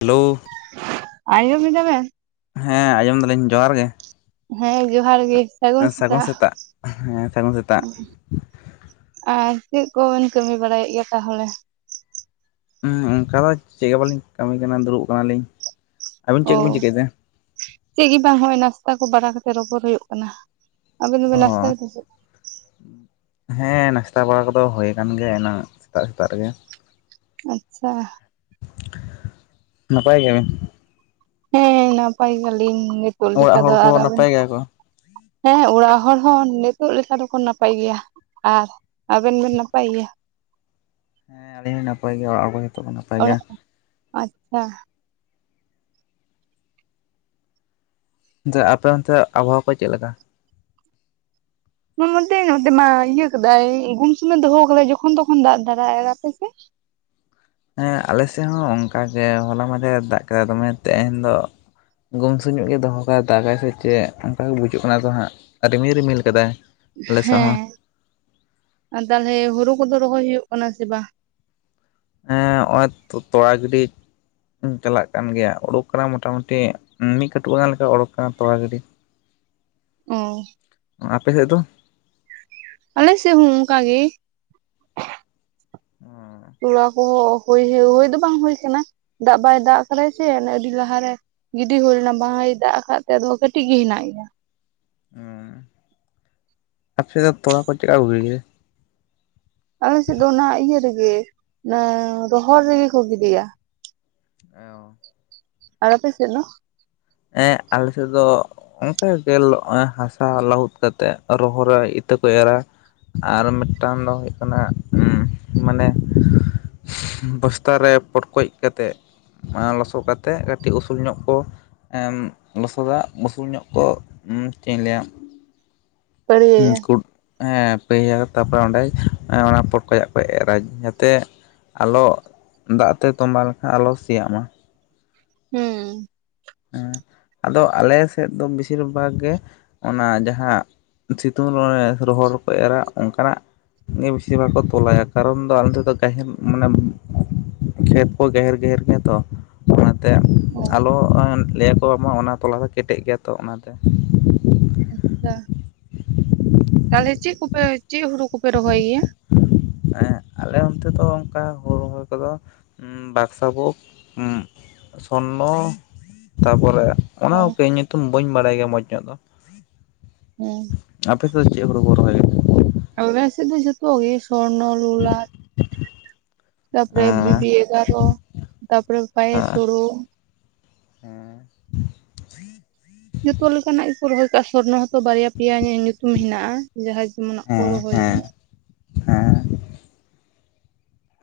Hello, ᱟᱸᱡᱚᱢ ᱮᱫᱟ ᱵᱮᱱ? ᱦᱮᱸ ᱟᱸᱡᱚᱢ ᱫᱟᱞᱤᱧ ᱡᱚᱦᱟᱨ ᱜᱮ᱾ ᱦᱮᱸ ᱡᱚᱦᱟᱨ ᱜᱮ ᱥᱟᱹᱜᱩᱱ ᱥᱮᱛᱟᱜ, ᱦᱮᱸ ᱥᱟᱹᱜᱩᱱ ᱥᱮᱛᱟᱜ ᱟᱨ ᱪᱮᱫ ᱠᱚᱵᱮᱱ ᱠᱟᱹᱢᱤ ᱵᱟᱲᱟᱭᱮᱫ ᱜᱮᱭᱟ ᱛᱟᱦᱚᱞᱮ? ᱦᱩᱸ ᱚᱱᱠᱟ ᱫᱚ ᱪᱮᱫ ᱜᱮ ᱵᱟᱞᱤᱧ ᱠᱟᱹᱢᱤ ᱠᱟᱱᱟ ᱫᱩᱲᱩᱵ ᱠᱟᱱᱟᱞᱤᱧ, ᱟᱹᱵᱤᱱ ᱚ ᱪᱮᱫ ᱠᱚᱵᱤᱱ ᱪᱤᱠᱟᱹᱭᱮᱫᱟ ᱪᱮᱫ ᱜᱮ ᱵᱟᱝ ᱱᱚᱜᱼᱚᱭ ᱱᱟᱥᱛᱟ ᱠᱚ ᱵᱟᱲᱟ ᱠᱟᱛᱮᱜ ᱨᱚᱯᱚᱲ ᱦᱩᱭᱩᱜ ᱠᱟᱱᱟ, ᱟᱵᱤᱱ ᱵᱤᱱ ᱚ ᱱᱟᱥᱛᱟᱭ ᱫᱟ ᱥᱮ ᱪᱮᱫ? ᱦᱮᱸ ᱱᱟᱥᱛᱟ ᱵᱟᱲᱟ ᱠᱚᱫᱚ ᱦᱩᱭᱟ ᱟᱠᱟᱱ ᱜᱮᱭᱟ ᱮᱱᱟᱝ ᱥᱮᱛᱟᱜ ᱥᱮᱛᱟᱜ ᱨᱮᱜᱮ ᱟᱪᱷᱟ, ᱱᱟᱯᱟᱭ ᱜᱮᱵᱭᱟᱤᱱ, ᱦᱮᱸ ᱱᱟᱯᱟᱭ ᱜᱮᱞᱤᱧ ᱱᱤᱛᱚᱜ ᱚᱲᱟᱜ ᱞᱮᱹᱠᱟ ᱫᱚ ᱦᱚᱲ ᱠᱚ ᱟᱨ ᱟᱵᱮᱱ? ᱱᱟᱯᱟᱭ ᱜᱮᱭᱟ ᱠᱚ ᱦᱮᱸ ᱚᱲᱟᱜ ᱦᱚᱲ ᱦᱚᱸ ᱱᱤᱛᱚᱜ ᱞᱮᱠᱟ ᱫᱚᱠᱚ ᱱᱟᱯᱟᱭ ᱜᱮᱭᱟ᱾ ᱟᱨ ᱟᱵᱮᱱ ᱵᱮᱱ ᱱᱟᱯᱟᱭ ᱜᱮᱭᱟ? ᱦᱮᱸ ᱟᱹᱞᱤᱧ ᱦᱚᱸ ᱱᱟᱯᱟᱭ ᱜᱮᱭᱟ ᱚᱲᱟᱜ ᱠᱚ ᱡᱚᱛᱚ ᱠᱚ ᱱᱟᱯᱟᱭ ᱜᱮᱭᱟ᱾ ᱚᱲᱟᱜ ᱟᱪᱪᱷᱟ, ᱟᱯᱮ ᱚᱱᱛᱮ ᱟᱵᱚᱦᱟᱣᱟ ᱠᱚ ᱪᱮᱫ ᱞᱮᱠᱟ? ᱚᱱᱟ ᱢᱚᱫᱽᱫᱷᱮ ᱱᱚᱛᱮ ᱢᱟ ᱤᱭᱟᱹ ᱠᱟᱫᱟᱭ ᱜᱩᱢ ᱥᱩᱢᱮ ᱫᱚᱦᱚ ᱟᱠᱟᱫᱟᱭ ᱡᱚᱠᱷᱚᱱ ᱛᱚᱠᱷᱚᱱ ᱫᱟᱜ ᱫᱷᱟᱨᱟᱭ ᱟᱯᱮᱥᱮ? ᱦᱮᱸ ᱟᱞᱮ ᱥᱮᱫ ᱦᱚᱸ ᱚᱱᱠᱟᱜ ᱜᱮ ᱦᱚᱞᱟ ᱢᱟᱫᱷᱮᱨ ᱫᱟᱜ ᱠᱮᱫᱟ ᱫᱚᱢᱮ ᱛᱮᱦᱮᱧ ᱫᱚ, ᱜᱩᱢᱥᱩ ᱧᱚᱜ ᱜᱮᱭ ᱫᱚᱦᱚ ᱠᱟᱟᱭ ᱫᱟᱜᱟᱭ ᱥᱮ ᱪᱮᱫ ᱚᱱᱠᱟ ᱜᱮ ᱵᱩᱡᱩᱜ ᱠᱟᱱᱟ ᱛᱚ ᱦᱟᱸᱜ ᱨᱤᱢᱤᱞ ᱨᱤᱢᱤᱞ ᱠᱟᱫᱟᱭ ᱟᱞᱮ ᱥᱮᱫ ᱦᱚᱸ ᱦᱮᱸ ᱛᱟᱦᱚᱞᱮ ᱦᱩᱲᱩ ᱠᱚᱫᱚ ᱨᱚᱦᱚᱭ ᱦᱩᱭᱩᱜ ᱠᱟᱱᱟ ᱥᱮ ᱵᱟᱝ? ᱦᱮᱸ ᱚᱜ ᱛᱚ ᱛᱚᱲᱟ ᱜᱤᱰᱤ ᱪᱟᱞᱟᱜ ᱠᱟᱱ ᱜᱮᱭᱟ ᱩᱰᱳᱠ ᱠᱟᱱᱟ ᱢᱚᱴᱟᱢᱩᱴᱤ ᱢᱤᱫ ᱠᱟᱹᱴᱩ ᱜᱟᱱ ᱞᱮᱠᱟ ᱩᱰᱳᱠ ᱠᱟᱱᱟ ᱛᱚᱲᱟ ᱜᱤᱹᱰᱤ, ᱚᱸ ᱟᱯᱮᱥᱮᱫ ᱫᱚ? ᱟᱞᱮ ᱥᱮᱫ ᱦᱚᱸ ᱚᱱᱠᱟ ᱜᱮ ᱛᱚᱞᱟ ᱠᱚᱦᱚᱸ ᱦᱩᱭ ᱦᱳᱭ ᱫᱚ ᱵᱟᱝ ᱦᱩᱭ ᱠᱟᱱᱟ ᱫᱟᱜ ᱵᱟᱭ ᱫᱟᱜ ᱠᱟᱫᱟ ᱥᱮ ᱟᱹᱰᱤ ᱞᱟᱦᱟᱨᱮ, ᱜᱤᱰᱤ ᱦᱩᱭᱳ ᱞᱮᱱᱟ ᱵᱟᱦᱟᱭ ᱫᱟᱜ ᱟᱠᱟᱫ ᱛᱮ ᱟᱫᱚ ᱠᱟᱹᱴᱤᱡ ᱜᱮ ᱦᱮᱱᱟᱜ ᱜᱮᱭᱟ, ᱟᱯᱮ ᱥᱮᱫ ᱫᱚ ᱛᱚᱲᱟ ᱠᱚ ᱪᱮᱫᱠᱟ ᱠᱚ ᱜᱤᱵᱤ ᱭᱟ? ᱟᱞᱮᱥᱮᱫ ᱫᱚ ᱚᱱᱟ ᱤᱭᱟᱹ ᱨᱮᱜᱮ ᱢᱟᱱᱮ ᱨᱚᱦᱚᱲ ᱨᱮᱜᱮ ᱠᱚ ᱜᱤᱰᱤᱭᱟ, ᱚ ᱟᱨ ᱟᱯᱮ ᱥᱮᱫ ᱫᱚ? ᱦᱮᱸ ᱟᱞᱮ ᱥᱮᱫ ᱫᱚ᱾ ᱚᱱᱠᱟ ᱜᱮ ᱦᱟᱥᱟ ᱞᱟᱹᱦᱩᱫ ᱠᱟᱛᱮᱜ ᱨᱚᱦᱚᱨ ᱨᱮ ᱤᱛᱟᱹ ᱠᱚ ᱮᱨᱟ, ᱟᱨ ᱢᱤᱫᱴᱟᱱ ᱫᱚ ᱦᱩᱭᱩᱜ ᱠᱟᱱᱟ ᱢᱟᱱᱮ, ᱵᱚᱥᱛᱟ ᱨᱮ ᱯᱚᱴᱠᱚᱡ ᱠᱟᱛᱮᱜ, ᱢᱟᱜ ᱞᱚᱥᱚᱫ ᱠᱟᱛᱮᱫ ᱠᱟᱹᱴᱤᱡ ᱩᱥᱩᱞ ᱧᱚᱜ ᱠᱚ ᱾ ᱦᱮᱸ ᱞᱚᱥᱚᱫᱟ ᱩᱥᱩᱞ ᱧᱚᱜ ᱠᱚ ᱧᱸ ᱪᱮᱫ ᱤᱧ ᱞᱮᱭᱟ ᱾ ᱦᱩᱸ ᱯᱟᱹᱲᱭᱟᱹᱭᱟ ᱠᱩᱴ ᱾ ᱦᱮᱸ ᱯᱟᱹᱭᱟ ᱛᱟᱨᱯᱚᱨᱮ ᱚᱸᱰᱮ ᱚᱱᱟ ᱯᱚᱴᱠᱚᱡ ᱟᱜ ᱠᱚ ᱮᱨᱟ ᱡᱟᱛᱮ, ᱟᱞᱚ ᱫᱟᱜ ᱛᱮ ᱛᱚᱸᱵᱟ ᱞᱮᱠᱷᱟᱱ ᱟᱞᱚ ᱥᱮᱭᱟᱜ ᱢᱟ, ᱦᱩᱸ ᱦᱮᱸ ᱟᱫᱚ ᱟᱞᱮ ᱥᱮᱫ ᱫᱚ ᱵᱤᱥᱤᱨ ᱵᱷᱟᱜᱽ ᱜᱮ ᱚᱱᱟ ᱡᱟᱦᱟᱸ, ᱥᱤᱛᱩᱝ ᱨᱮ ᱨᱚᱦᱚᱲ ᱨᱮᱠᱚ ᱮᱨᱟ ᱚᱱᱠᱟᱱᱟᱜ᱾ ᱵᱮᱥᱤᱨ ᱵᱷᱟᱜᱽ ᱠᱚ ᱛᱚᱞᱟᱭᱟ ᱠᱟᱨᱚᱱ ᱫᱚ ᱟᱞᱮ ᱥᱮᱫ ᱫᱚ ᱜᱟᱦᱮᱱ ᱢᱟᱱᱮ, ᱠᱷᱮᱛ ᱠᱚ ᱜᱮᱦᱮᱨ ᱜᱮᱦᱮᱨ ᱜᱮᱭᱟ ᱛᱚ᱾ ᱚᱱᱟᱛᱮ ᱟᱞᱚ ᱞᱟᱹᱭᱟᱠᱚ ᱢᱟ ᱚᱱᱟ ᱛᱚᱞᱟ ᱫᱚ ᱠᱮᱴᱮᱡ ᱜᱮᱭᱟ ᱛᱚ ᱚᱱᱟᱛᱮ᱾ ᱟᱪᱪᱷᱟ ᱾ ᱛᱟᱦᱚᱞᱮ ᱪᱮᱫ ᱠᱚᱯᱮ ᱪᱮᱫ ᱦᱩᱲᱩ ᱠᱚᱯᱮ ᱨᱚᱦᱚᱭ ᱜᱮᱭᱟ ᱾ ᱮᱸ ᱟᱞᱮ ᱚᱱᱛᱮ ᱫᱚ ᱚᱱᱠᱟ ᱦᱳᱲᱳ ᱨᱦᱚᱭ ᱠᱚᱫᱚ ᱩᱢ ᱵᱟᱠᱥᱚ ᱠᱚ ᱩᱸ ᱥᱚᱱᱱᱚ ᱛᱟᱯᱚᱨᱮ ᱚᱱᱟ ᱚ ᱦᱚᱠᱮ ᱤᱧ ᱧᱤᱛᱩᱢ ᱵᱟᱹᱧ ᱵᱟᱰᱟᱭ ᱜᱮᱭᱟ ᱢᱚᱸᱡᱽ ᱧᱚᱜ ᱫᱚ᱾ ᱦᱮᱸ ᱟᱯᱮ ᱫᱚ ᱪᱮᱫ ᱦᱳᱲᱳ ᱵᱚ ᱨᱚᱦᱚᱭ? ᱟᱞᱮ ᱥᱮᱜ ᱫᱚ ᱡᱷᱛᱚ ᱜᱮ ᱥᱚᱨᱱᱚ ᱞᱚᱞᱟᱴ᱾ [inaudible] ᱛᱟᱯᱚᱨᱮ ᱜᱮᱭᱟ ᱵᱤᱵᱤ ᱮᱜᱟᱨᱚ ᱛᱟᱯᱚᱨᱮ ᱯᱟᱭᱮᱥ ᱦᱳᱲᱳ᱾ ᱦᱮᱸ ᱡᱷᱛᱚ ᱞᱮᱠᱟᱱᱟᱜ ᱜᱮᱠᱚ ᱨᱚᱦᱚᱭ ᱠᱟᱜᱼᱟ ᱥᱚᱨᱱᱚ ᱦᱚᱸ ᱛᱚ ᱵᱟᱨᱭᱟ ᱯᱮᱭᱟ ᱧᱩᱛᱩᱢ ᱦᱮᱱᱟᱜᱼᱟ᱾ ᱡᱟᱦᱟᱭ ᱡᱮᱢᱚᱱᱟᱜ ᱠᱚ ᱦᱮᱸ ᱨᱚᱦᱚᱭ ᱦᱮᱸ ᱜᱮ᱾ ᱦᱮᱸ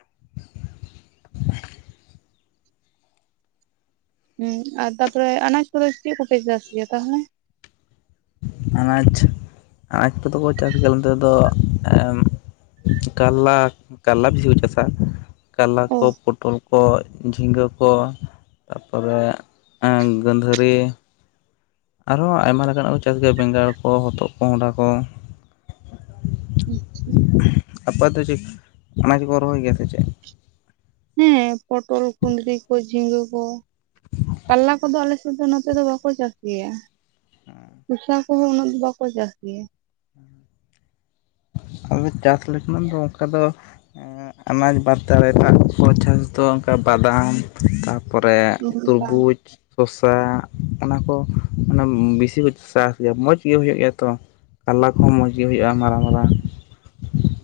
[inaudible] ᱦᱩᱸ ᱟᱨ ᱛᱟᱯᱚᱨᱮ ᱟᱱᱟᱡ ᱠᱚᱫᱚ ᱪᱮᱜ ᱠᱚᱯᱮ ᱪᱟᱥ ᱜᱮᱭᱟ ᱛᱟᱦᱞᱮ? ᱟᱱᱟᱡᱽ ᱟᱱᱟᱡᱽ ᱠᱚᱫᱚ ᱠᱚ ᱪᱟᱥ ᱜᱮᱭᱟ ᱟᱞᱮ ᱱᱚᱛᱮ ᱫᱚ ᱮᱸ ᱠᱟᱞᱞᱟ ᱠᱟᱞᱞᱟ ᱵᱮᱥᱤ ᱠᱚ ᱪᱟᱥᱟ ᱠᱟᱞᱞᱟ ᱚ ᱠᱚ, ᱯᱚᱴᱚᱞ ᱠᱚ ᱾ ᱡᱷᱤᱸᱜᱟᱹ ᱠᱚ ᱛᱟᱯᱚᱨᱮ ᱮᱸ ᱜᱟᱺᱫᱷᱟᱹᱨᱤ᱾ ᱟᱨᱦᱚᱸ ᱟᱭᱢᱟ ᱞᱮᱠᱟᱱᱟᱜ ᱠᱚ ᱪᱟᱥ ᱜᱮᱭᱟ ᱵᱮᱸᱜᱟᱲ ᱠᱚ, ᱦᱚᱛᱚᱜ ᱠᱚ, ᱦᱚᱱᱰᱟ ᱠᱚ᱾ ᱟᱪᱪᱷᱟ ᱟᱯᱟ ᱫᱚ ᱪᱮᱠ ᱟᱱᱟᱡ ᱠᱚᱠᱚ ᱨᱚᱦᱚᱭ ᱜᱮᱭᱟ ᱥᱮ ᱪᱮᱜ? ᱦᱮᱸ ᱯᱚᱴᱚᱞ, ᱠᱩᱸᱫᱽᱨᱤ ᱠᱚ, ᱡᱷᱤᱸᱜᱟᱹ ᱠᱚ᱾ ᱠᱟᱞᱞᱟ ᱠᱚᱫᱚ ᱟᱞᱮᱥᱮᱜ ᱫᱚ ᱱᱚᱛᱮ ᱫᱚ ᱵᱟᱠᱚ ᱪᱟᱥ ᱜᱮᱭᱟ ᱾ ᱥᱩᱥᱟ ᱠᱚᱸᱦᱚᱸ ᱩᱱᱟᱹᱜ ᱫᱚ ᱵᱟᱠᱚ ᱪᱟᱥ ᱜᱮᱭᱟ ᱾ ᱟᱞᱮ ᱪᱟᱥ ᱞᱮᱠᱟᱱᱟᱜ ᱫᱚ ᱚᱝᱠᱟ ᱫᱚ ᱮᱸ ᱟᱱᱟᱡᱽ ᱵᱟᱫ ᱫᱟᱨᱮ ᱱᱟᱜ ᱠᱚ ᱪᱟᱥ ᱫᱚ ᱚᱝᱠᱟ ᱵᱟᱫᱟᱢ ᱛᱟ ᱯᱚᱨᱮ ᱛᱩᱨᱵᱩᱡᱽ ᱾ ᱥᱚᱥᱟ ᱚᱱᱟ ᱠᱚ ᱚᱱᱟ ᱵᱮᱥᱤ ᱠᱚ ᱪᱟᱥ ᱜᱮᱭᱟ ᱢᱚᱡᱽ ᱜᱮ ᱦᱩᱭᱩᱜ ᱜᱮᱭᱟ ᱛᱚ ᱾ ᱠᱟᱞᱞᱟ ᱠᱚᱸᱦᱚᱸ ᱢᱚᱸᱡᱽ ᱜᱮ ᱦᱩᱭᱩᱜᱼᱟ ᱢᱟᱨᱟᱝ ᱢᱟᱨᱟᱝ ᱾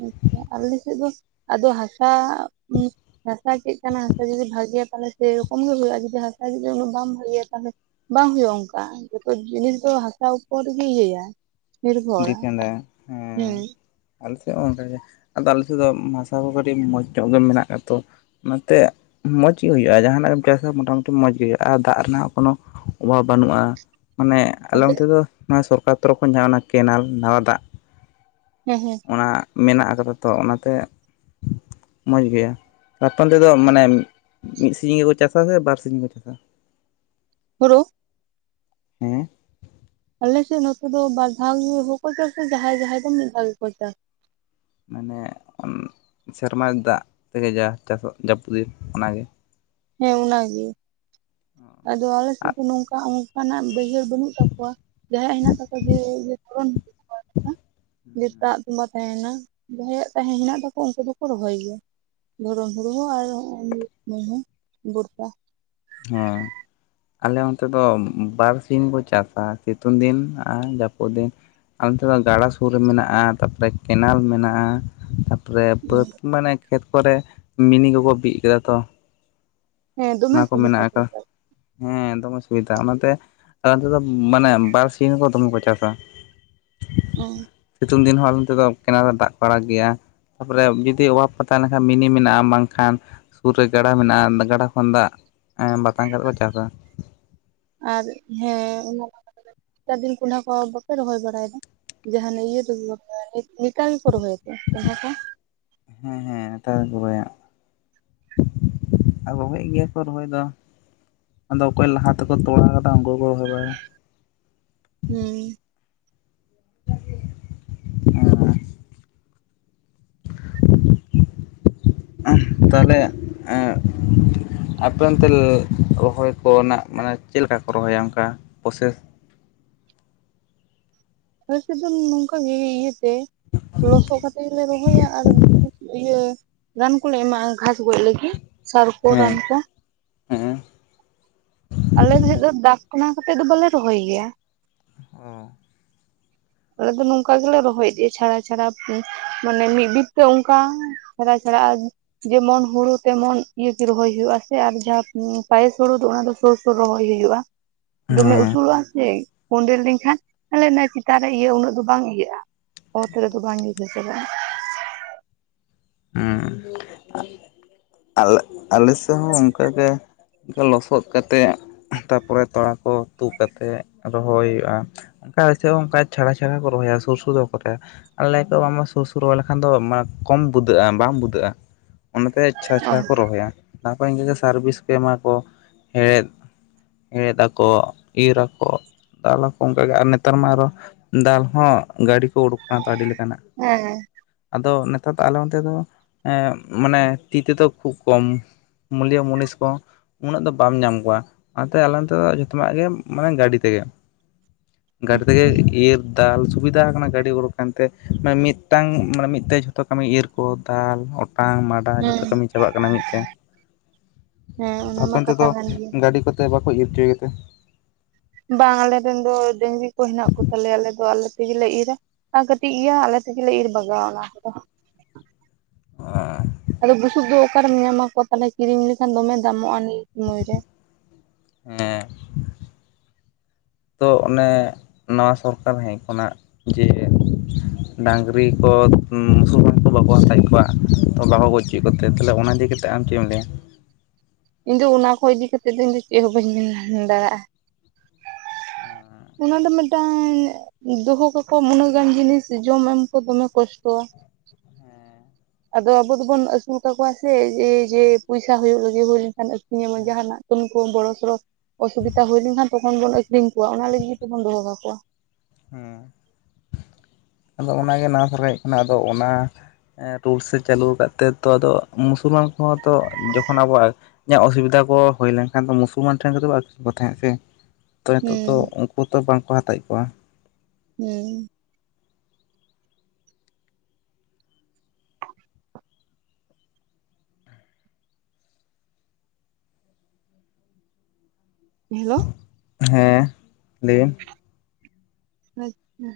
ᱟᱪᱪᱷᱟ ᱟᱞᱮ ᱥᱮᱜ ᱫᱚ ᱟᱫᱚ ᱦᱟᱥᱟ ᱩᱸ ᱦᱟᱥᱟ ᱪᱮᱜ ᱠᱟᱱᱟ ᱦᱟᱥᱟ ᱡᱩᱫᱤ ᱵᱷᱟᱜᱮᱭᱟ ᱛᱟᱦᱞᱮ ᱥᱮᱭᱨᱚᱠᱚᱢ ᱜᱮ ᱦᱩᱭᱩᱜᱼᱟ, ᱡᱩᱫᱤ ᱦᱟᱥᱟ ᱡᱩᱫᱤ ᱩᱱᱟᱹᱜ ᱵᱟᱢ ᱵᱷᱟᱜᱮᱭᱟ ᱛᱟᱦᱞᱮ ᱵᱟᱝ ᱦᱩᱭᱩᱜᱼᱟ ᱚᱝᱠᱟ ᱡᱷᱛᱚ ᱡᱤᱱᱤᱥ ᱫᱚ ᱦᱟᱥᱟ ᱩᱯᱚᱨᱜᱮ ᱤᱭᱟᱹᱭᱟᱭ ᱾ ᱰᱤᱯᱮᱱᱰᱼᱟ ᱮᱸ ᱦᱮᱸ ᱟᱞᱮ ᱥᱮᱜ ᱦᱚᱸ ᱚᱝᱠᱟᱜᱮ ᱟᱫᱚ ᱟᱞᱮ ᱥᱮᱜ ᱫᱚ ᱦᱟᱥᱟ ᱠᱚ ᱠᱟᱹᱴᱤᱡ ᱢᱚᱡᱽ ᱧᱚᱜ ᱫᱚ ᱢᱮᱱᱟᱜ ᱠᱟᱜᱼᱟ ᱛᱚ ᱚᱱᱟᱛᱮ ᱢᱚᱸᱡᱽ ᱜᱮ ᱦᱩᱭᱩᱜᱼᱟ ᱡᱟᱦᱟᱸᱱᱟᱜ ᱜᱮᱢ ᱪᱟᱥᱟ ᱢᱳᱴᱟᱢᱩᱴᱤ ᱢᱚᱸᱡᱽ ᱜᱮ ᱦᱩᱭᱩᱜᱼᱟ ᱟ ᱫᱟᱜ ᱨᱮᱱᱟᱜ ᱠᱳᱱᱳ ᱚᱵᱷᱟᱵᱽ ᱵᱟᱹᱱᱩᱜᱼᱟ ᱾ ᱢᱟᱱᱮ ᱟᱞᱮ ᱟᱯᱮ ᱚᱱᱛᱮ ᱫᱚ [unintelligible] ᱥᱚᱨᱠᱟᱨ ᱛᱚᱨᱚᱯᱷ ᱠᱷᱚᱱ ᱡᱟᱦᱟ ᱚᱱᱟ ᱠᱮᱱᱮᱞ ᱱᱟᱣᱟ ᱫᱟᱜ ᱦᱮᱸ ᱦᱮᱸ ᱚᱱᱟ ᱢᱮᱱᱟᱜ ᱟᱠᱟᱫᱟ ᱛᱚ ᱚᱱᱟᱛᱮ ᱢᱚᱡᱽ ᱜᱮᱭᱟ ᱟᱯᱮᱢ ᱛᱮᱫᱚ ᱢᱟᱱᱮ ᱢᱤᱜ ᱥᱤᱡᱤᱝ ᱜᱮᱠᱚ ᱪᱟᱥᱟ ᱥᱮ ᱵᱟᱨ ᱥᱤᱡᱤᱝ ᱠᱚ ᱪᱟᱥᱟ? ᱦᱩᱨᱩ ᱦᱮᱸ ᱟᱞᱮᱥᱮᱜ ᱱᱚᱛᱮ ᱫᱚ ᱵᱟᱨ ᱫᱷᱟᱣ ᱜᱮ ᱦᱚᱸᱠᱚ ᱪᱟᱥᱟ᱾ ᱡᱟᱦᱟᱸᱭ ᱡᱟᱦᱟᱸᱭ ᱫᱚ ᱢᱤᱜ ᱫᱷᱟᱣ ᱜᱮᱠᱚ ᱪᱟᱥ ᱢᱟᱱᱮ ᱩᱸ ᱥᱮᱨᱢᱟ ᱫᱟᱜ ᱛᱮᱜᱮ ᱡᱟ ᱪᱟᱥᱚᱜ ᱡᱟᱹᱯᱩᱜ ᱫᱤᱱ ᱚᱱᱟᱜᱮ? ᱦᱮᱸ ᱚᱱᱟᱜᱮ ᱟᱫᱚ ᱟᱞᱮ ᱥᱮᱜ ᱫᱚ ᱱᱚᱝᱠᱟ ᱚᱝ ᱠᱟᱱᱟᱜ ᱵᱟᱹᱭᱦᱟᱹᱲ ᱵᱟᱹᱱᱩᱜ ᱛᱟᱠᱚᱣᱟ ᱡᱟᱦᱟᱸᱭᱟᱜ ᱦᱮᱱᱟᱜ ᱛᱟᱠᱚᱣᱟ ᱡᱮ ᱫᱷᱚᱨᱚᱱ [unintelligible] ᱡᱮ ᱫᱟᱜ ᱛᱚᱸᱵᱟ ᱛᱟᱦᱮᱱᱟ ᱡᱟᱦᱟᱸᱭᱟᱜ ᱛᱟᱦᱮᱸ ᱦᱮᱱᱟᱜ ᱛᱟᱠᱚᱣᱟ ᱩᱝᱠᱩ ᱫᱚᱠᱚ ᱨᱚᱦᱚᱭ ᱜᱮᱭᱟ᱾ ᱫᱷᱚᱨᱚᱢ ᱦᱩᱲ ᱦᱚᱸ ᱟᱨ ᱦᱚᱸᱜᱼᱚᱭ ᱢᱩᱭᱦᱩ ᱵᱚᱨᱥᱟ᱾ ᱦᱮᱸᱻ ᱟᱞᱮ ᱚᱱᱛᱮ ᱫᱚ ᱵᱟᱨ ᱥᱤᱧ ᱵᱚᱱ ᱪᱟᱥᱟ, ᱥᱤᱛᱩᱝ ᱫᱤᱱ ᱟᱨ ᱡᱟᱹᱯᱩᱫ ᱫᱤᱱ᱾ ᱟᱞᱮ ᱱᱤᱛ ᱫᱚ ᱜᱟᱰᱟ ᱥᱩᱨ ᱨᱮ ᱢᱮᱱᱟᱜᱼᱟ, ᱛᱟᱯᱚᱨᱮ ᱠᱮᱱᱮᱞ ᱢᱮᱱᱟᱜᱼᱟ, ᱛᱟᱯᱼᱼ ᱯᱚᱨᱮ ᱵᱟᱹᱫᱽ ᱢᱟᱱᱮ ᱠᱷᱮᱛ ᱠᱚᱨᱮ ᱢᱤᱱᱤ ᱠᱚᱠᱚ ᱵᱤᱫ ᱠᱮᱫᱟ ᱛᱚ, ᱦᱮᱸ ᱫᱚᱢᱮ ᱚᱱᱟ ᱠᱚ ᱥᱩᱵᱤᱫᱟ ᱢᱮᱱᱟᱜ ᱫᱚ ᱟᱠᱟᱼᱼ ᱦᱮᱸ ᱫᱚᱢᱮ ᱥᱩᱵᱤᱫᱷᱟ ᱚᱱᱟᱛᱮ ᱟᱨᱛᱮ ᱫᱚ ᱢᱟᱱᱮ ᱵᱟᱨᱥᱤᱱ ᱫᱚ ᱫᱚᱢᱮ ᱠᱚ ᱪᱟᱥᱟ᱾ ᱩᱸ ᱥᱤᱛᱩᱝ ᱫᱤᱱ ᱦᱚᱸ ᱟᱞᱮ ᱱᱚᱛᱮ ᱫᱚ ᱠᱮᱱᱮᱞ ᱨᱮ ᱫᱟᱜ ᱠᱚ ᱟᱲᱟᱜ ᱜᱮᱭᱟ᱾ ᱛᱟᱯᱚ ᱨᱮ ᱡᱩᱫᱤ ᱚᱵᱷᱟᱵ ᱯᱟᱛᱟ ᱞᱮᱱᱠᱷᱟᱱ ᱢᱤᱱᱤ ᱢᱮᱱᱟᱜᱼᱟ, ᱵᱟᱝᱠᱷᱟᱱ ᱥᱩᱨ ᱨᱮ ᱜᱟᱰᱟ ᱢᱮᱱᱟᱜᱼᱟ, ᱜᱟᱰᱟ ᱠᱚᱼ ᱠᱷᱚᱱ ᱫᱟᱜ ᱵᱟᱛᱟᱝ ᱠᱟᱛᱮ ᱠᱚ ᱪᱟᱥᱟ᱾ ᱟᱨ ᱦᱮᱸ ᱚᱱᱟ ᱠᱟᱛᱷᱟ ᱠᱟᱱ ᱜᱮ ᱱᱮᱛᱟᱨ ᱫᱤᱱ ᱠᱸᱰᱦᱟᱹ ᱠᱚ ᱵᱟᱯᱮ ᱨᱚᱦᱚᱭ ᱵᱟᱲᱟ ᱭᱮᱫᱟ? ᱡᱟᱦᱱᱟᱜ ᱤᱭᱟᱹ ᱱᱮᱛᱟᱨ ᱜᱮᱠᱚ ᱨᱚᱦᱚᱭ ᱛᱮ ᱠᱚ [unintelligible] ᱦᱮᱸ ᱦᱮᱸ ᱱᱮᱛᱟᱨ ᱜᱮᱠᱚ ᱨᱚᱦᱚᱭᱟ᱾ ᱟᱨ ᱨᱚᱦᱚᱭᱮᱜ ᱜᱮᱭᱟ ᱠᱚ ᱨᱚᱦᱚᱭ ᱫᱚ᱾ ᱟᱫᱚ ᱚᱠᱚᱭ ᱞᱟᱦᱟ ᱛᱮᱠᱚ ᱛᱚᱲᱟ ᱟᱠᱟᱫᱟ᱾ ᱩᱱᱠᱩ ᱠᱚ ᱨᱚᱦᱚᱭ ᱵᱟᱟᱭᱟ᱾ ᱦᱩᱸᱻ ᱛᱟᱦᱚᱞᱮ ᱮᱸᱜᱼᱼ ᱦᱟᱯᱮ ᱚᱱᱛᱮ ᱨᱚᱦᱚᱭ ᱠᱚᱨᱮᱱᱟᱜ ᱢᱟᱱᱮ ᱪᱮᱫᱠᱟ ᱠᱚ ᱨᱚᱦᱚᱭᱟ ᱚᱱᱠᱟ ᱯᱨᱚᱥᱮᱥ? ᱟᱹᱥᱤ ᱫᱚ ᱱᱚᱝᱠᱟ ᱜᱮ ᱤᱭᱟᱹᱛᱮ ᱞᱚᱥᱚᱜ ᱠᱟᱛᱮ ᱜᱮᱞᱮ ᱨᱚᱦᱚᱭᱟ ᱟᱨᱼᱼ ᱤᱭᱟᱹ ᱨᱟᱱ ᱠᱚᱞᱮ ᱮᱢᱟᱜᱼᱟ ᱜᱷᱟᱥ ᱜᱚᱡ ᱞᱟᱹᱜᱤᱫᱼᱼ ᱥᱟᱨ ᱠᱚ, ᱨᱟᱱ ᱦᱮᱸ ᱠᱚ, ᱦᱮᱸ ᱟᱞᱮ ᱥᱮᱡ ᱫᱟᱜᱼᱼ ᱚᱱᱟ ᱠᱟᱛᱮᱫ ᱫᱚ ᱵᱟᱞᱮ ᱨᱚᱦᱚᱭ ᱜᱮᱭᱟ᱾ ᱦᱚᱸᱻ ᱟᱞᱮ ᱫᱚ ᱱᱚᱝᱠᱟ ᱜᱮᱞᱮ ᱨᱚᱦᱚᱭ ᱤᱫᱤᱜᱤᱭᱟ ᱪᱷᱟᱲᱟ ᱪᱷᱟᱲᱟ ᱢᱟᱱᱮ ᱢᱤᱫ ᱵᱤᱛᱟᱹ ᱚᱝᱠᱟᱼᱼ ᱪᱷᱟᱲᱟ ᱪᱷᱟᱲᱟ ᱡᱮᱢᱚᱱ ᱦᱩᱲᱩ ᱛᱮᱢᱚᱱ ᱤᱭᱟᱹᱜᱤ ᱨᱚᱦᱚᱭ ᱦᱩᱭᱩᱜ ᱟᱥᱥᱮ ᱟᱨ ᱡᱟᱦᱟᱸ ᱯᱟᱭᱮᱥ ᱦᱩᱲᱩ ᱫᱚ ᱚᱱᱟ ᱫᱚ ᱥᱩᱨᱥᱳᱩᱨ ᱨᱚᱦᱚᱭ ᱦᱩᱭᱩᱜᱼᱟ᱾ ᱦᱮᱸ ᱫᱚᱢᱮ ᱩᱥᱩᱞᱚᱜᱼᱟ ᱥᱮ ᱠᱚᱸᱰᱮᱞ ᱞᱮᱱᱠᱷᱟᱱᱼᱼ ᱛᱚᱞᱮ ᱚᱱᱟ ᱪᱮᱛᱟᱱ ᱨᱮ ᱤᱭᱟᱹ ᱩᱱᱟᱹᱜ ᱫᱚ ᱵᱟᱝ ᱤᱭᱟᱹᱜᱼᱟ ᱚᱛ ᱨᱮᱫᱚ ᱵᱟᱝ ᱤᱭᱟᱹᱟᱹ ᱪᱮᱨᱟᱜᱼᱟᱼᱼ ᱦᱮᱸ [inaudible] ᱟᱞᱮ ᱟᱞᱮ ᱥᱮᱜᱽ ᱦᱚᱸ ᱚᱝᱠᱟ ᱜᱮᱼᱼ ᱞᱚᱥᱚᱫ ᱠᱟᱛᱮᱜ ᱛᱟᱨᱯᱚᱨᱮ ᱛᱚᱲᱟ ᱠᱚ, ᱛᱩᱫ ᱠᱟᱛᱮᱜ ᱨᱚᱦᱚᱭ ᱦᱩᱭᱩᱜᱼᱟ᱾ ᱟᱞᱮᱜᱽ ᱥᱮᱫ ᱦᱚᱸ ᱚᱱᱠᱟ ᱪᱷᱟᱲᱟ ᱪᱷᱟᱲᱟ ᱠᱚ ᱨᱚᱦᱚᱭᱟ ᱥᱩᱨ ᱥᱩᱨ ᱫᱚ ᱵᱟᱠᱚ ᱨᱮᱭᱟᱼᱼ ᱟᱞᱮ ᱛᱚ ᱵᱟᱝ ᱢᱟ ᱥᱩᱨ ᱥᱩᱨ ᱨᱚᱦᱚᱭ ᱞᱮᱠᱷᱟᱱ ᱫᱚ ᱢᱟ ᱠᱚᱢᱼᱼ ᱵᱩᱫᱟᱹᱜᱼᱟ ᱵᱟᱢ ᱵᱩᱫᱟᱹᱜᱼᱟ ᱚᱱᱟᱛᱮ ᱪᱷᱟᱲᱟ ᱪᱷᱟᱲᱟ ᱦᱮᱸ ᱠᱚ ᱨᱚᱦᱚᱭᱟ᱾ ᱛᱟᱨᱯᱚᱨᱮ ᱤᱱᱠᱟᱹ ᱜᱮ ᱥᱟᱨᱵᱷᱤᱥ ᱠᱚ ᱮᱢᱟ ᱠᱚ ᱦᱮᱲᱮᱫᱼᱼ ᱦᱮᱲᱦᱮᱫ ᱟᱠᱚ ᱤᱨ ᱟᱠᱚᱼᱼ ᱫᱟᱞ ᱟᱠᱚ ᱚᱝᱠᱟᱜ ᱜᱮ ᱟᱨ ᱱᱮᱛᱟᱨ ᱢᱟ ᱟᱨᱚ ᱫᱟᱞ ᱦᱚᱸ ᱜᱟᱹᱰᱤ ᱠᱚ ᱩᱰᱩᱠ ᱠᱟᱱᱟ ᱛᱚ ᱟᱹᱰᱤ ᱞᱮᱠᱟ ᱱᱟᱜ, ᱦᱮᱸᱻ ᱟᱫᱚ ᱱᱮᱛᱟᱨ ᱟᱞᱮ ᱚᱱᱛᱮ ᱫᱚ ᱢᱟᱱᱮ ᱛᱤ ᱛᱮᱫᱚ ᱠᱷᱩᱵ ᱠᱚᱢᱼᱼ ᱢᱩᱞᱤᱭᱟᱹ ᱢᱩᱱᱤᱥ ᱠᱚ ᱩᱱᱟᱹᱜ ᱫᱚ ᱵᱟᱢ ᱧᱟᱢ ᱠᱚᱣᱟ ᱚᱱᱟᱛᱮ ᱟᱞᱮ ᱱᱚᱛᱮ ᱫᱚ ᱡᱚᱛᱚᱱᱟᱜ ᱜᱮ ᱢᱟᱱᱮ ᱜᱟᱹᱰᱤ ᱛᱮᱜᱮᱼᱼ [inaudible] ᱜᱟᱹᱰᱤ ᱛᱮᱜᱮ ᱤᱨ ᱫᱟᱞ ᱥᱩᱵᱤᱫᱷᱟ ᱟᱠᱟᱱᱟ ᱜᱟᱹᱰᱤ ᱩᱰᱩᱠ ᱟᱠᱟᱱᱛᱮ ᱢᱟᱱ ᱢᱤᱫᱴᱟᱝ, ᱢᱟᱱᱮ ᱢᱤᱫ ᱛᱮ ᱡᱷᱚᱛᱚ ᱠᱟᱹᱢᱤ ᱤᱨ ᱠᱚ ᱫᱟᱞ ᱚᱴᱟᱝ ᱢᱟᱰᱟᱝ ᱡᱷᱚᱛᱚ ᱦᱮᱸ ᱠᱟᱹᱢᱤᱼᱼ ᱪᱟᱵᱟᱜ ᱠᱟᱱᱟ ᱢᱤᱫ ᱛᱮ ᱦᱮᱸ ᱚᱱᱟ ᱢᱟ ᱦᱟᱯᱮᱱ ᱠᱟᱛᱷᱟ ᱛᱮᱫᱚ ᱠᱟᱱ ᱜᱮᱭᱟ ᱜᱟᱹᱰᱤ ᱠᱚᱛᱮ ᱵᱟᱠᱚ ᱤᱭᱟᱹ ᱚᱪᱚᱭᱛᱮ? ᱵᱟᱝ ᱟᱞᱮᱨᱮᱱ ᱫᱚ ᱰᱟᱝᱨᱤ ᱠᱚ ᱦᱮᱱᱟᱜ ᱠᱚᱛᱟᱞᱮᱭᱟ ᱟᱞᱮ ᱫᱚ ᱟᱞᱮ ᱛᱮᱜᱮ ᱤᱨᱼᱟ ᱟᱨ ᱠᱟᱹᱴᱤᱡ ᱜᱮᱭᱟ ᱟᱞᱮ ᱛᱮᱜᱮᱞᱮ ᱤᱨ ᱵᱟᱜᱟᱣᱼᱟ ᱚᱱᱟ ᱠᱚᱫᱚ ᱦᱟᱸᱜ᱾ [unintelligible] ᱟᱫᱚ ᱵᱩᱥᱩᱵ ᱫᱚ ᱚᱠᱟᱨᱮᱢ ᱧᱟᱢᱟᱠᱚᱣᱟ ᱛᱟᱦᱚᱞᱮ ᱠᱤᱨᱤᱧ ᱞᱮᱠᱷᱟᱱ ᱫᱚᱢᱮ ᱫᱟᱢᱚᱜᱼᱟ ᱱᱤᱭᱟᱹ ᱥᱚᱢᱚᱭ ᱨᱮ ᱦᱮᱸ [inaudible] ᱛᱚ ᱚᱱᱮ ᱱᱟᱣᱟ ᱥᱚᱨᱠᱟᱨ ᱦᱮᱡ ᱠᱷᱚᱱᱟᱜ ᱡᱮ [inaudible] ᱰᱟᱹᱟᱝᱨᱤ ᱠᱚ ᱵᱩᱥᱩᱵ [unintelligible] ᱵᱟᱠᱚ ᱦᱟᱛᱟᱣᱮᱫ ᱠᱚᱣᱟ ᱛᱚ ᱵᱟᱠᱚ ᱜᱚᱡᱪᱚᱭᱮᱫ ᱠᱚᱛᱮ ᱛᱟᱦᱚᱞᱮ ᱚᱱᱟ ᱤᱫᱤ ᱠᱟᱛ ᱟᱢ ᱪᱮᱫ ᱮᱢ ᱞᱟᱹᱭᱟ? ᱤᱧ ᱫᱚ ᱚᱱᱟ ᱠᱚ ᱤᱫᱤ ᱠᱟᱛᱮᱜ ᱫᱚ ᱤᱧ ᱫᱚ ᱪᱮᱫ ᱦᱚᱸ ᱵᱟᱹᱧ ᱢᱮᱱ ᱫᱟᱲᱮᱭᱟᱜᱼᱟ᱾ ᱚᱱᱟ ᱫᱚ ᱢᱤᱫᱴᱟᱝ ᱫᱚᱦᱚ ᱠᱟᱠᱚ ᱩᱱᱟᱹᱜ ᱜᱟᱱ ᱡᱤᱱᱤᱥ ᱡᱚᱢ ᱮᱢ ᱠᱚ ᱫᱚᱢᱮ ᱠᱚᱥᱴᱚᱣᱟ᱾ ᱟᱫᱚ ᱟᱵᱚ ᱫᱚᱵᱚᱱ ᱟᱹᱥᱩᱞ ᱠᱟᱠᱚᱣᱟ ᱥᱮ ᱡᱮ ᱡᱮ ᱯᱚᱭᱥᱟ ᱦᱩᱭᱩᱜ ᱞᱟᱹᱜᱤᱫ ᱦᱩᱭ ᱞᱮᱱᱠᱷᱟᱱ ᱟᱹᱠᱷᱨᱤᱧ ᱟᱵᱚᱱ ᱡᱟᱦᱟᱸᱱᱟᱜ ᱡᱚᱱ ᱠᱚ ᱵᱚᱲᱚ ᱥᱚᱲᱚ ᱚᱥᱩᱵᱤᱛᱟ ᱦᱩᱭ ᱞᱮᱱᱠᱷᱟᱱ ᱛᱚᱠᱷᱚᱱ ᱵᱚᱱ ᱟᱹᱠᱷᱨᱤᱧ ᱠᱚᱣᱟ ᱚᱱᱟ ᱞᱟᱹᱜᱤᱫ ᱜᱮ ᱛᱮᱵᱚᱱ ᱫᱚᱦᱚ ᱠᱟᱠᱚᱣᱟ᱾ ᱦᱮᱸ ᱟᱫᱚ ᱚᱱᱟᱜᱮ ᱱᱟᱣᱟᱥᱟᱨᱟᱭᱮᱡ ᱠᱟᱱᱟ ᱟᱫᱚ ᱚᱱᱟ ᱨᱩᱞᱥ ᱮ ᱪᱟᱹᱞᱩ ᱟᱠᱟᱫ ᱛᱮ ᱛᱚ ᱟᱫᱚ ᱢᱩᱥᱞᱢᱟᱱ ᱠᱚᱦᱚᱸ ᱛᱚ ᱡᱚᱠᱷᱚᱱ ᱟᱵᱚᱣᱟᱜ ᱤᱧᱟᱹᱜ ᱚᱥᱩᱵᱤᱫᱟ ᱠᱚ ᱦᱩᱭ ᱞᱮᱱᱠᱷᱟᱱ ᱫᱚ ᱢᱩᱥᱚᱞᱢᱟᱱ ᱴᱷᱮᱱ ᱠᱚᱫᱚ ᱟᱹᱠᱷᱨᱤᱧ ᱠᱚ ᱛᱟᱦᱮᱸᱫ ᱥᱮ ᱛᱚ ᱱᱤᱛᱚᱜ ᱫᱚ ᱦᱩᱸ ᱩᱱᱠᱩ ᱛᱚ ᱵᱟᱝᱠᱚ ᱦᱟᱛᱟᱣᱮᱫ ᱠᱚᱣᱟ᱾ ᱦᱩᱸ ᱦᱮᱞᱳ ᱦᱮᱸ ᱞᱟᱹᱭ ᱵᱮᱱ ᱟᱪᱪᱷᱟ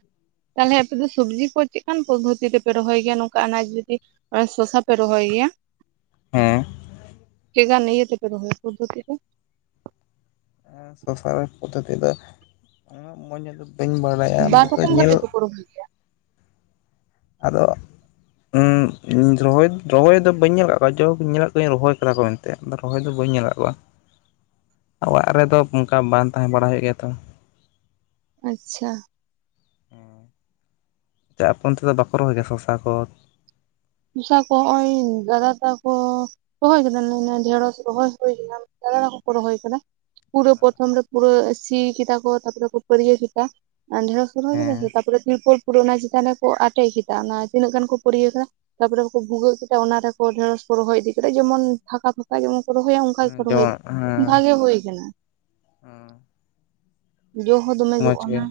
ᱛᱟᱦᱚᱞᱮ ᱟᱯᱮ ᱫᱚ ᱥᱚᱵᱽᱡᱤ ᱠᱚ ᱪᱮᱫ ᱞᱮᱠᱟᱱ ᱯᱚᱫᱽᱫᱷᱚᱛᱤ ᱨᱮᱯᱮ ᱨᱚᱦᱚᱭ ᱜᱮᱭᱟ ᱱᱚᱝᱠᱟ ᱟᱱᱟᱡᱽ ᱡᱩᱫᱤ ᱟᱨ ᱥᱚᱥᱟ ᱯᱮ ᱨᱚᱦᱚᱭ ᱜᱮᱭᱟ᱾ ᱦᱮᱸ ᱪᱮᱠᱟᱱ ᱤᱭᱟᱹ ᱛᱮ ᱯᱮ ᱨᱚᱦᱚᱭᱼᱟ ᱯᱚᱫᱽᱫᱷᱚᱛᱤ ᱠᱚ ᱮᱸ ᱥᱚᱝᱥᱟ ᱯᱚᱫᱽᱫᱷᱚᱛᱤ ᱫᱚ ᱩᱱᱟᱹᱜ ᱢᱚᱸᱡᱽ ᱵᱟᱹᱧ ᱵᱟᱲᱟᱭᱟ [unintelligible] ᱧᱮᱞ ᱯᱩᱨᱟᱹ ᱦᱩᱭᱩᱜ ᱜᱮᱭᱟ᱾ ᱟᱫᱚ ᱚᱸ ᱨᱚᱦᱚᱭ ᱨᱚᱦᱚᱭ ᱫᱚ ᱵᱟᱹᱧ ᱧᱮᱞ ᱟᱠᱟᱫ ᱠᱚᱣᱟ ᱡᱚᱠ ᱧᱮᱞ ᱠᱚᱣᱟᱹᱧ ᱨᱚᱦᱚᱭ ᱠᱟᱫᱟ ᱠᱚ ᱢᱮᱱ ᱛᱮᱫ ᱨᱚᱦᱚᱭ ᱫᱚ ᱵᱟᱹᱧ ᱧᱮᱞ ᱟᱠᱟᱫ ᱠᱚᱣᱟ᱾ [inaudible] ᱚᱲᱟᱜ ᱨᱮᱫᱚ ᱚᱱᱠᱟ ᱵᱟᱝ ᱛᱟᱦᱮᱸ ᱵᱟᱲᱟ ᱦᱩᱭᱩᱜ ᱜᱮᱭᱟ ᱛᱚ᱾ ᱟᱪᱪᱷᱟ ᱪᱟᱜ ᱟᱯᱮ ᱚᱱᱛᱮ ᱫᱚ ᱵᱟᱠᱚ ᱨᱚᱦᱚᱭ ᱜᱮᱭᱟ ᱥᱚᱥᱟ ᱠᱚ? ᱥᱚᱥᱟ ᱠᱚ ᱦᱚᱜᱼᱚᱭ ᱫᱟᱫᱟ ᱛᱟᱠᱚ ᱨᱚᱦᱚᱭ ᱠᱟᱫᱟ ᱞᱮ ᱱᱚᱭ ᱰᱷᱮᱲᱚᱥ ᱠᱚ ᱨᱚᱦᱚᱭ ᱦᱩᱭ ᱠᱟᱱᱟ, ᱫᱟᱫᱟ ᱛᱟᱠᱚᱠᱚ ᱨᱚᱦᱚᱭ ᱟᱠᱟᱫᱟ᱾ ᱯᱩᱨᱟᱹ ᱯᱚᱨᱚᱛᱷᱚᱢ ᱨᱮ ᱯᱩᱨᱟᱹ ᱥᱤ ᱠᱮᱫᱟ ᱠᱚ ᱛᱟᱯᱚᱨᱮ ᱠᱚ ᱯᱟᱹᱨᱤᱭᱟᱹ ᱠᱮᱫᱟ᱾ ᱟᱨ ᱰᱷᱮᱲᱚᱥ ᱠᱚ ᱨᱚᱦᱚᱭ ᱠᱮᱫᱟ ᱦᱮᱸ ᱥᱮ ᱛᱟᱨᱯᱚᱨᱮ ᱛᱤᱨᱯᱚᱞ ᱯᱩᱨᱟᱹ ᱚᱱᱟ ᱪᱮᱛᱟᱱ ᱨᱮ ᱠᱚ ᱟᱴᱮᱫ ᱠᱮᱫᱟ ᱚᱱᱟ ᱛᱤᱱᱟᱹᱜ ᱜᱟᱱ ᱠᱚ ᱯᱟᱹᱨᱭᱤᱭᱟᱹ ᱠᱮᱫᱟ᱾ ᱛᱟᱯᱚᱨᱮ ᱠᱚ ᱵᱷᱩᱜᱟᱹᱜ ᱠᱮᱫᱟ ᱚᱱᱟ ᱨᱮᱠᱚ ᱰᱷᱮᱲᱚᱥ ᱠᱚ ᱨᱚᱦᱚᱭ ᱤᱫᱤ ᱠᱮᱫᱟ ᱡᱮᱢᱚᱱ ᱯᱷᱟᱸᱠᱟ ᱯᱷᱟᱸᱠᱟ ᱡᱮᱢᱚᱱ ᱠᱚ ᱨᱚᱦᱚᱭᱟ, ᱚᱱᱠᱟ ᱜᱮᱠᱚ ᱨᱚᱦᱚᱭᱟ ᱡᱮᱢᱚᱱ ᱦᱮᱸ ᱵᱷᱟᱜᱮ ᱦᱩᱭ ᱟᱠᱟᱱᱟ᱾ ᱡᱚ ᱦᱚᱸ ᱫᱚᱢᱮ ᱡᱚᱜ ᱢᱚᱡᱽ ᱜᱮ ᱠᱟᱱᱟ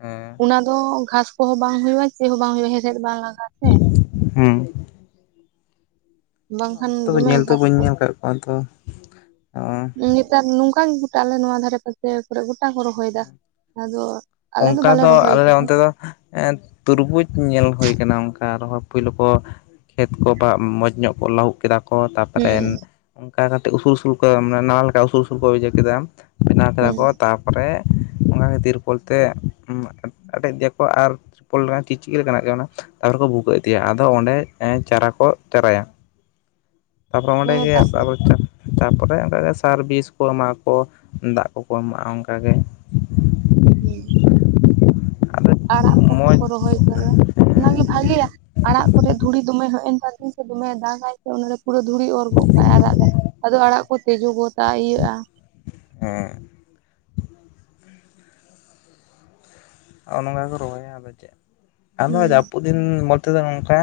ᱦᱮᱸ [unintelligible] ᱫᱚ ᱜᱷᱟᱥ ᱠᱚᱦᱚᱸ ᱵᱟᱝ ᱦᱩᱭᱩᱜᱼᱟ ᱪᱮᱫ ᱦᱚᱸ ᱵᱟᱝ ᱦᱩᱭᱩᱜᱼᱟ ᱦᱮᱲᱦᱮᱫ ᱵᱟᱝ ᱞᱟᱜᱟᱜ ᱦᱩᱸ ᱵᱟᱝᱠᱷᱟᱱ ᱛᱚ ᱫᱚᱢᱮ ᱧᱮᱞ ᱫᱚ ᱜᱷᱟᱥ ᱵᱟᱹᱧ ᱠᱚ ᱧᱮᱞ ᱟᱠᱟᱫ ᱠᱚᱣᱟ ᱛᱚ ᱦᱚᱸ ᱱᱮᱛᱟᱨ ᱱᱚᱝᱠᱟ ᱜᱮ ᱜᱚᱴᱟ ᱟᱞᱮ ᱱᱚᱣᱟ ᱫᱷᱟᱨᱮ ᱯᱟᱥᱮ ᱠᱚᱨᱮ ᱜᱚᱴᱟ ᱠᱚ ᱨᱚᱦᱚᱭ ᱫᱟ ᱟᱫᱚ ᱟᱞᱮ ᱚᱱᱠᱟ ᱵᱟᱞᱮ ᱫᱚ ᱨᱚᱦᱚᱭ ᱟᱞᱮ ᱠᱟᱫᱟ ᱚᱱᱛᱮ ᱫᱚ ᱛᱩᱨᱵᱩᱡᱽ ᱧᱮᱞ ᱦᱩᱭ ᱠᱟᱱᱟ ᱚᱱᱠᱟ ᱟᱨᱦᱚᱸ ᱯᱳᱭᱞᱳ ᱠᱚ ᱾ ᱠᱷᱮᱛ ᱠᱚ ᱵᱟ ᱢᱚᱡᱽ ᱧᱚᱜ ᱠᱚ ᱞᱟᱹᱩᱫ ᱠᱮᱫᱟ ᱠᱚ ᱛᱟᱨᱯᱚᱨᱮ ᱦᱩᱸ ᱚᱱᱠᱟ ᱠᱟᱛᱮ ᱩᱥᱩᱞᱼᱩᱥᱩᱞ ᱠᱚ ᱢᱟᱱᱮ ᱱᱟᱣᱟ ᱞᱮᱠᱟ ᱩᱥᱩᱞ-ᱩᱥᱩᱞ ᱠᱚ ᱤᱭᱟᱹ ᱠᱮᱫᱟ ᱾ ᱵᱮᱱᱟᱣ ᱠᱮᱫᱟ ᱦᱩᱸ ᱠᱚ ᱛᱟᱨᱯᱚᱨᱮ ᱚᱱᱟ ᱠᱷᱟᱹᱛᱤᱨ ᱵᱚᱞᱛᱮ ᱟᱴᱮᱫ ᱫᱤᱭᱟᱠᱚ ᱟᱨ ᱥᱩᱯᱚᱞ ᱪᱤᱪᱤ ᱞᱮᱠᱟᱱ ᱱᱟᱜ ᱠᱟᱱᱟ, ᱛᱟᱨᱯᱚᱨᱮ ᱠᱚ ᱵᱷᱩᱜᱟᱹᱜ ᱤᱫᱤᱭᱟ ᱟᱫᱚ ᱚᱸᱰᱮ ᱪᱟᱨᱟ ᱠᱚ ᱪᱟᱨᱟᱭᱟ ᱾ ᱪᱮᱫ ᱦᱚᱸ ᱵᱟᱝ ᱟᱸᱡᱚᱢᱚᱜ ᱠᱟᱱᱟ ᱛᱟᱯᱚᱨᱮ ᱚᱸᱰᱮᱜᱮ ᱟᱥᱟᱵᱷᱚᱪᱟ ᱛᱟᱯᱚᱨᱮ ᱚᱱᱠᱟ ᱜᱮ ᱥᱟᱨᱼᱵᱤᱥ ᱠᱚ ᱮᱢᱟᱜ ᱟᱠᱚ ᱫᱟᱜ ᱠᱚᱠᱚ ᱮᱢᱟᱜᱼᱟ ᱚᱱᱠᱟ ᱜᱮ ᱾ ᱦᱮᱸᱻ ᱟᱫᱚ ᱟᱲᱟᱜ ᱠᱚᱦᱚᱸ ᱢᱚᱡᱽ ᱠᱚ ᱨᱚᱦᱚᱭ ᱠᱟᱫᱟ ᱾ ᱚᱱᱟ ᱜᱮ ᱵᱷᱟᱜᱮᱤᱭᱟ ᱟᱲᱟᱜ ᱠᱚᱨᱮ ᱫᱷᱩᱲᱤ ᱫᱚᱢᱮ ᱦᱮᱡ ᱮᱱ ᱛᱚ ᱛᱤᱧ ᱥᱮ ᱫᱚᱢᱮ ᱫᱟᱜᱟᱭ ᱾ ᱚᱱᱟᱨᱮ ᱯᱩᱨᱟᱹ ᱫᱷᱩᱲᱤ ᱚᱨ ᱜᱚᱜ ᱠᱟᱭᱟᱭ ᱟᱲᱟᱜ ᱨᱮ ᱟᱫᱚ ᱟᱲᱟᱜ ᱠᱚ ᱛᱮᱡᱩ ᱜᱚᱴᱟ ᱤᱭᱟᱹᱜᱼᱟ ᱾ ᱦᱮᱸᱻ ᱾ ᱦᱚᱸᱜ ᱱᱚᱝᱠᱟ ᱠᱚ ᱨᱚᱦᱚᱭᱟ ᱟᱫᱚ ᱪᱮᱫ ᱟᱫᱚ ᱦᱩᱸ ᱡᱟᱹᱯᱩᱫ ᱫᱤᱱ ᱢᱚᱫᱽᱫᱷᱚ ᱱᱚᱝᱠᱟ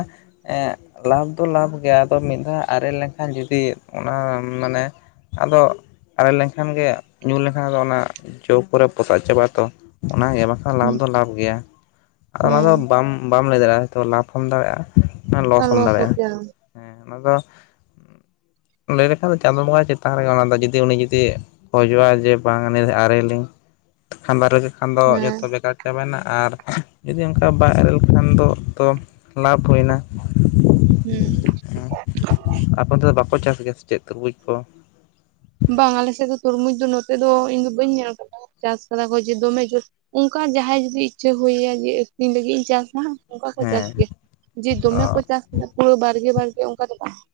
ᱮᱸᱜ ᱞᱟᱵᱷ ᱫᱚ ᱞᱟᱵᱷ ᱜᱮᱭᱟ ᱟᱫᱚ ᱢᱤᱫ ᱫᱷᱟᱹᱣ ᱟᱨᱮᱞ ᱞᱮᱱᱠᱷᱟᱱ ᱡᱩᱫᱤ ᱚᱱᱟ ᱢᱟᱱᱮ ᱟᱫᱚ ᱟᱨᱮᱞ ᱞᱮᱱᱠᱷᱟᱱ ᱜᱮ ᱧᱩᱨ ᱞᱮᱱᱠᱷᱟᱱ ᱫᱚ ᱚᱱᱟ ᱡᱚ ᱠᱚᱨᱮ ᱯᱚᱥᱟᱜ ᱪᱟᱵᱟᱜᱼᱟ ᱛᱚ ᱚᱱᱟ ᱜᱮ ᱵᱟᱠᱷᱟᱱ ᱞᱟᱵᱷ ᱦᱩᱸ ᱫᱚ ᱞᱟᱵᱷ ᱜᱮᱭᱟ ᱟᱫᱚ ᱚᱱᱟ ᱫᱚ ᱵᱟᱢ-ᱵᱟᱢ ᱞᱟᱹᱭ ᱫᱟᱲᱮᱭᱟᱜᱼᱟ ᱞᱟᱵᱷ ᱦᱚᱢ ᱫᱟᱲᱮᱭᱟᱜᱼᱟ ᱾ ᱞᱚᱥ ᱦᱮᱸ ᱦᱚᱢ ᱫᱟᱲᱮᱭᱟᱜᱼᱟ, ᱩᱛᱟᱹᱨᱟ ᱦᱮᱸ ᱚᱱᱟ ᱫᱚ ᱞᱟᱹᱭ ᱞᱮᱠᱷᱟᱱ ᱫᱚ ᱪᱟᱸᱫᱚ ᱵᱚᱸᱜᱟ ᱪᱮᱛᱟᱱ ᱨᱮ ᱚᱱᱟ ᱫᱚ ᱡᱩᱫᱤ ᱩᱱᱤ ᱡᱩᱫᱤ ᱠᱷᱚᱡᱚᱜᱼᱟ ᱡᱮ ᱵᱟᱝ ᱟᱹ ᱟᱨᱮᱞᱤᱧ ᱠᱷᱟᱱ ᱫᱟᱨᱮᱠᱷᱟᱱ ᱫᱚ ᱡᱚᱛᱚ ᱦᱮᱸ ᱪᱟᱡ ᱪᱟᱵᱟᱭᱮᱱᱟ ᱟᱨ ᱡᱩᱫᱤ ᱚᱱᱠᱟ ᱵᱟᱭ ᱟᱨᱮᱞ ᱞᱮᱠᱷᱟᱱ ᱫᱚ ᱛᱚ ᱞᱟᱵᱷ ᱦᱩᱭᱱᱟ ᱾ ᱦᱩᱸ ᱾ ᱟᱠᱚ ᱛᱮᱫᱚ ᱵᱟᱠᱚ ᱪᱟᱥ ᱜᱮᱭᱟ ᱥᱮ ᱪᱮᱫ ᱛᱩᱨᱵᱩᱡᱽ ᱠᱚ? ᱵᱟᱝ ᱟᱞᱮ ᱥᱮᱫ ᱫᱚ ᱛᱩᱨᱵᱩᱡᱽ ᱫᱚ ᱱᱚᱛᱮ ᱫᱚ ᱤᱧ ᱫᱚ ᱵᱟᱹᱧ ᱧᱮᱞ ᱟᱠᱟᱫᱟ ᱾ ᱪᱟᱥ ᱠᱟᱫᱟ ᱠᱚ ᱡᱮ ᱫᱚᱢᱮ ᱡᱟᱹᱥᱛᱤ ᱚᱱᱠᱟ ᱡᱟᱦᱟᱸᱭ ᱡᱩᱫᱤ ᱤᱪᱷᱟᱹ ᱦᱩᱭᱮᱭᱟ ᱡᱮ ᱟᱹᱠᱷᱨᱤᱧ ᱞᱟᱹᱜᱤᱫ ᱤᱧ ᱪᱟᱥᱟ ᱦᱟᱸᱜ ᱾ ᱚᱱᱠᱟ ᱠᱚ ᱪᱟᱥ ᱦᱮᱸ ᱜᱮᱭᱟ, ᱡᱮ ᱚ ᱫᱚᱢᱮ ᱠᱚ ᱪᱟᱥ ᱠᱟᱱᱟ ᱯᱩᱨᱟ ᱵᱟᱲᱜᱮ-ᱵᱟᱲᱜᱮ ᱚᱱᱠᱟ ᱫᱚ ᱵᱟᱝ ᱾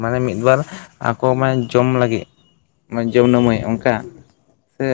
ᱢᱟᱱᱮ ᱢᱤᱫ ᱵᱟᱨ ᱟᱠᱚ ᱢᱟᱱᱮ ᱡᱚᱢ ᱞᱟᱹᱜᱤᱫ ᱾ ᱡᱚᱢ ᱱᱟᱢᱟᱹᱭ ᱚᱱᱠᱟ ᱥᱮ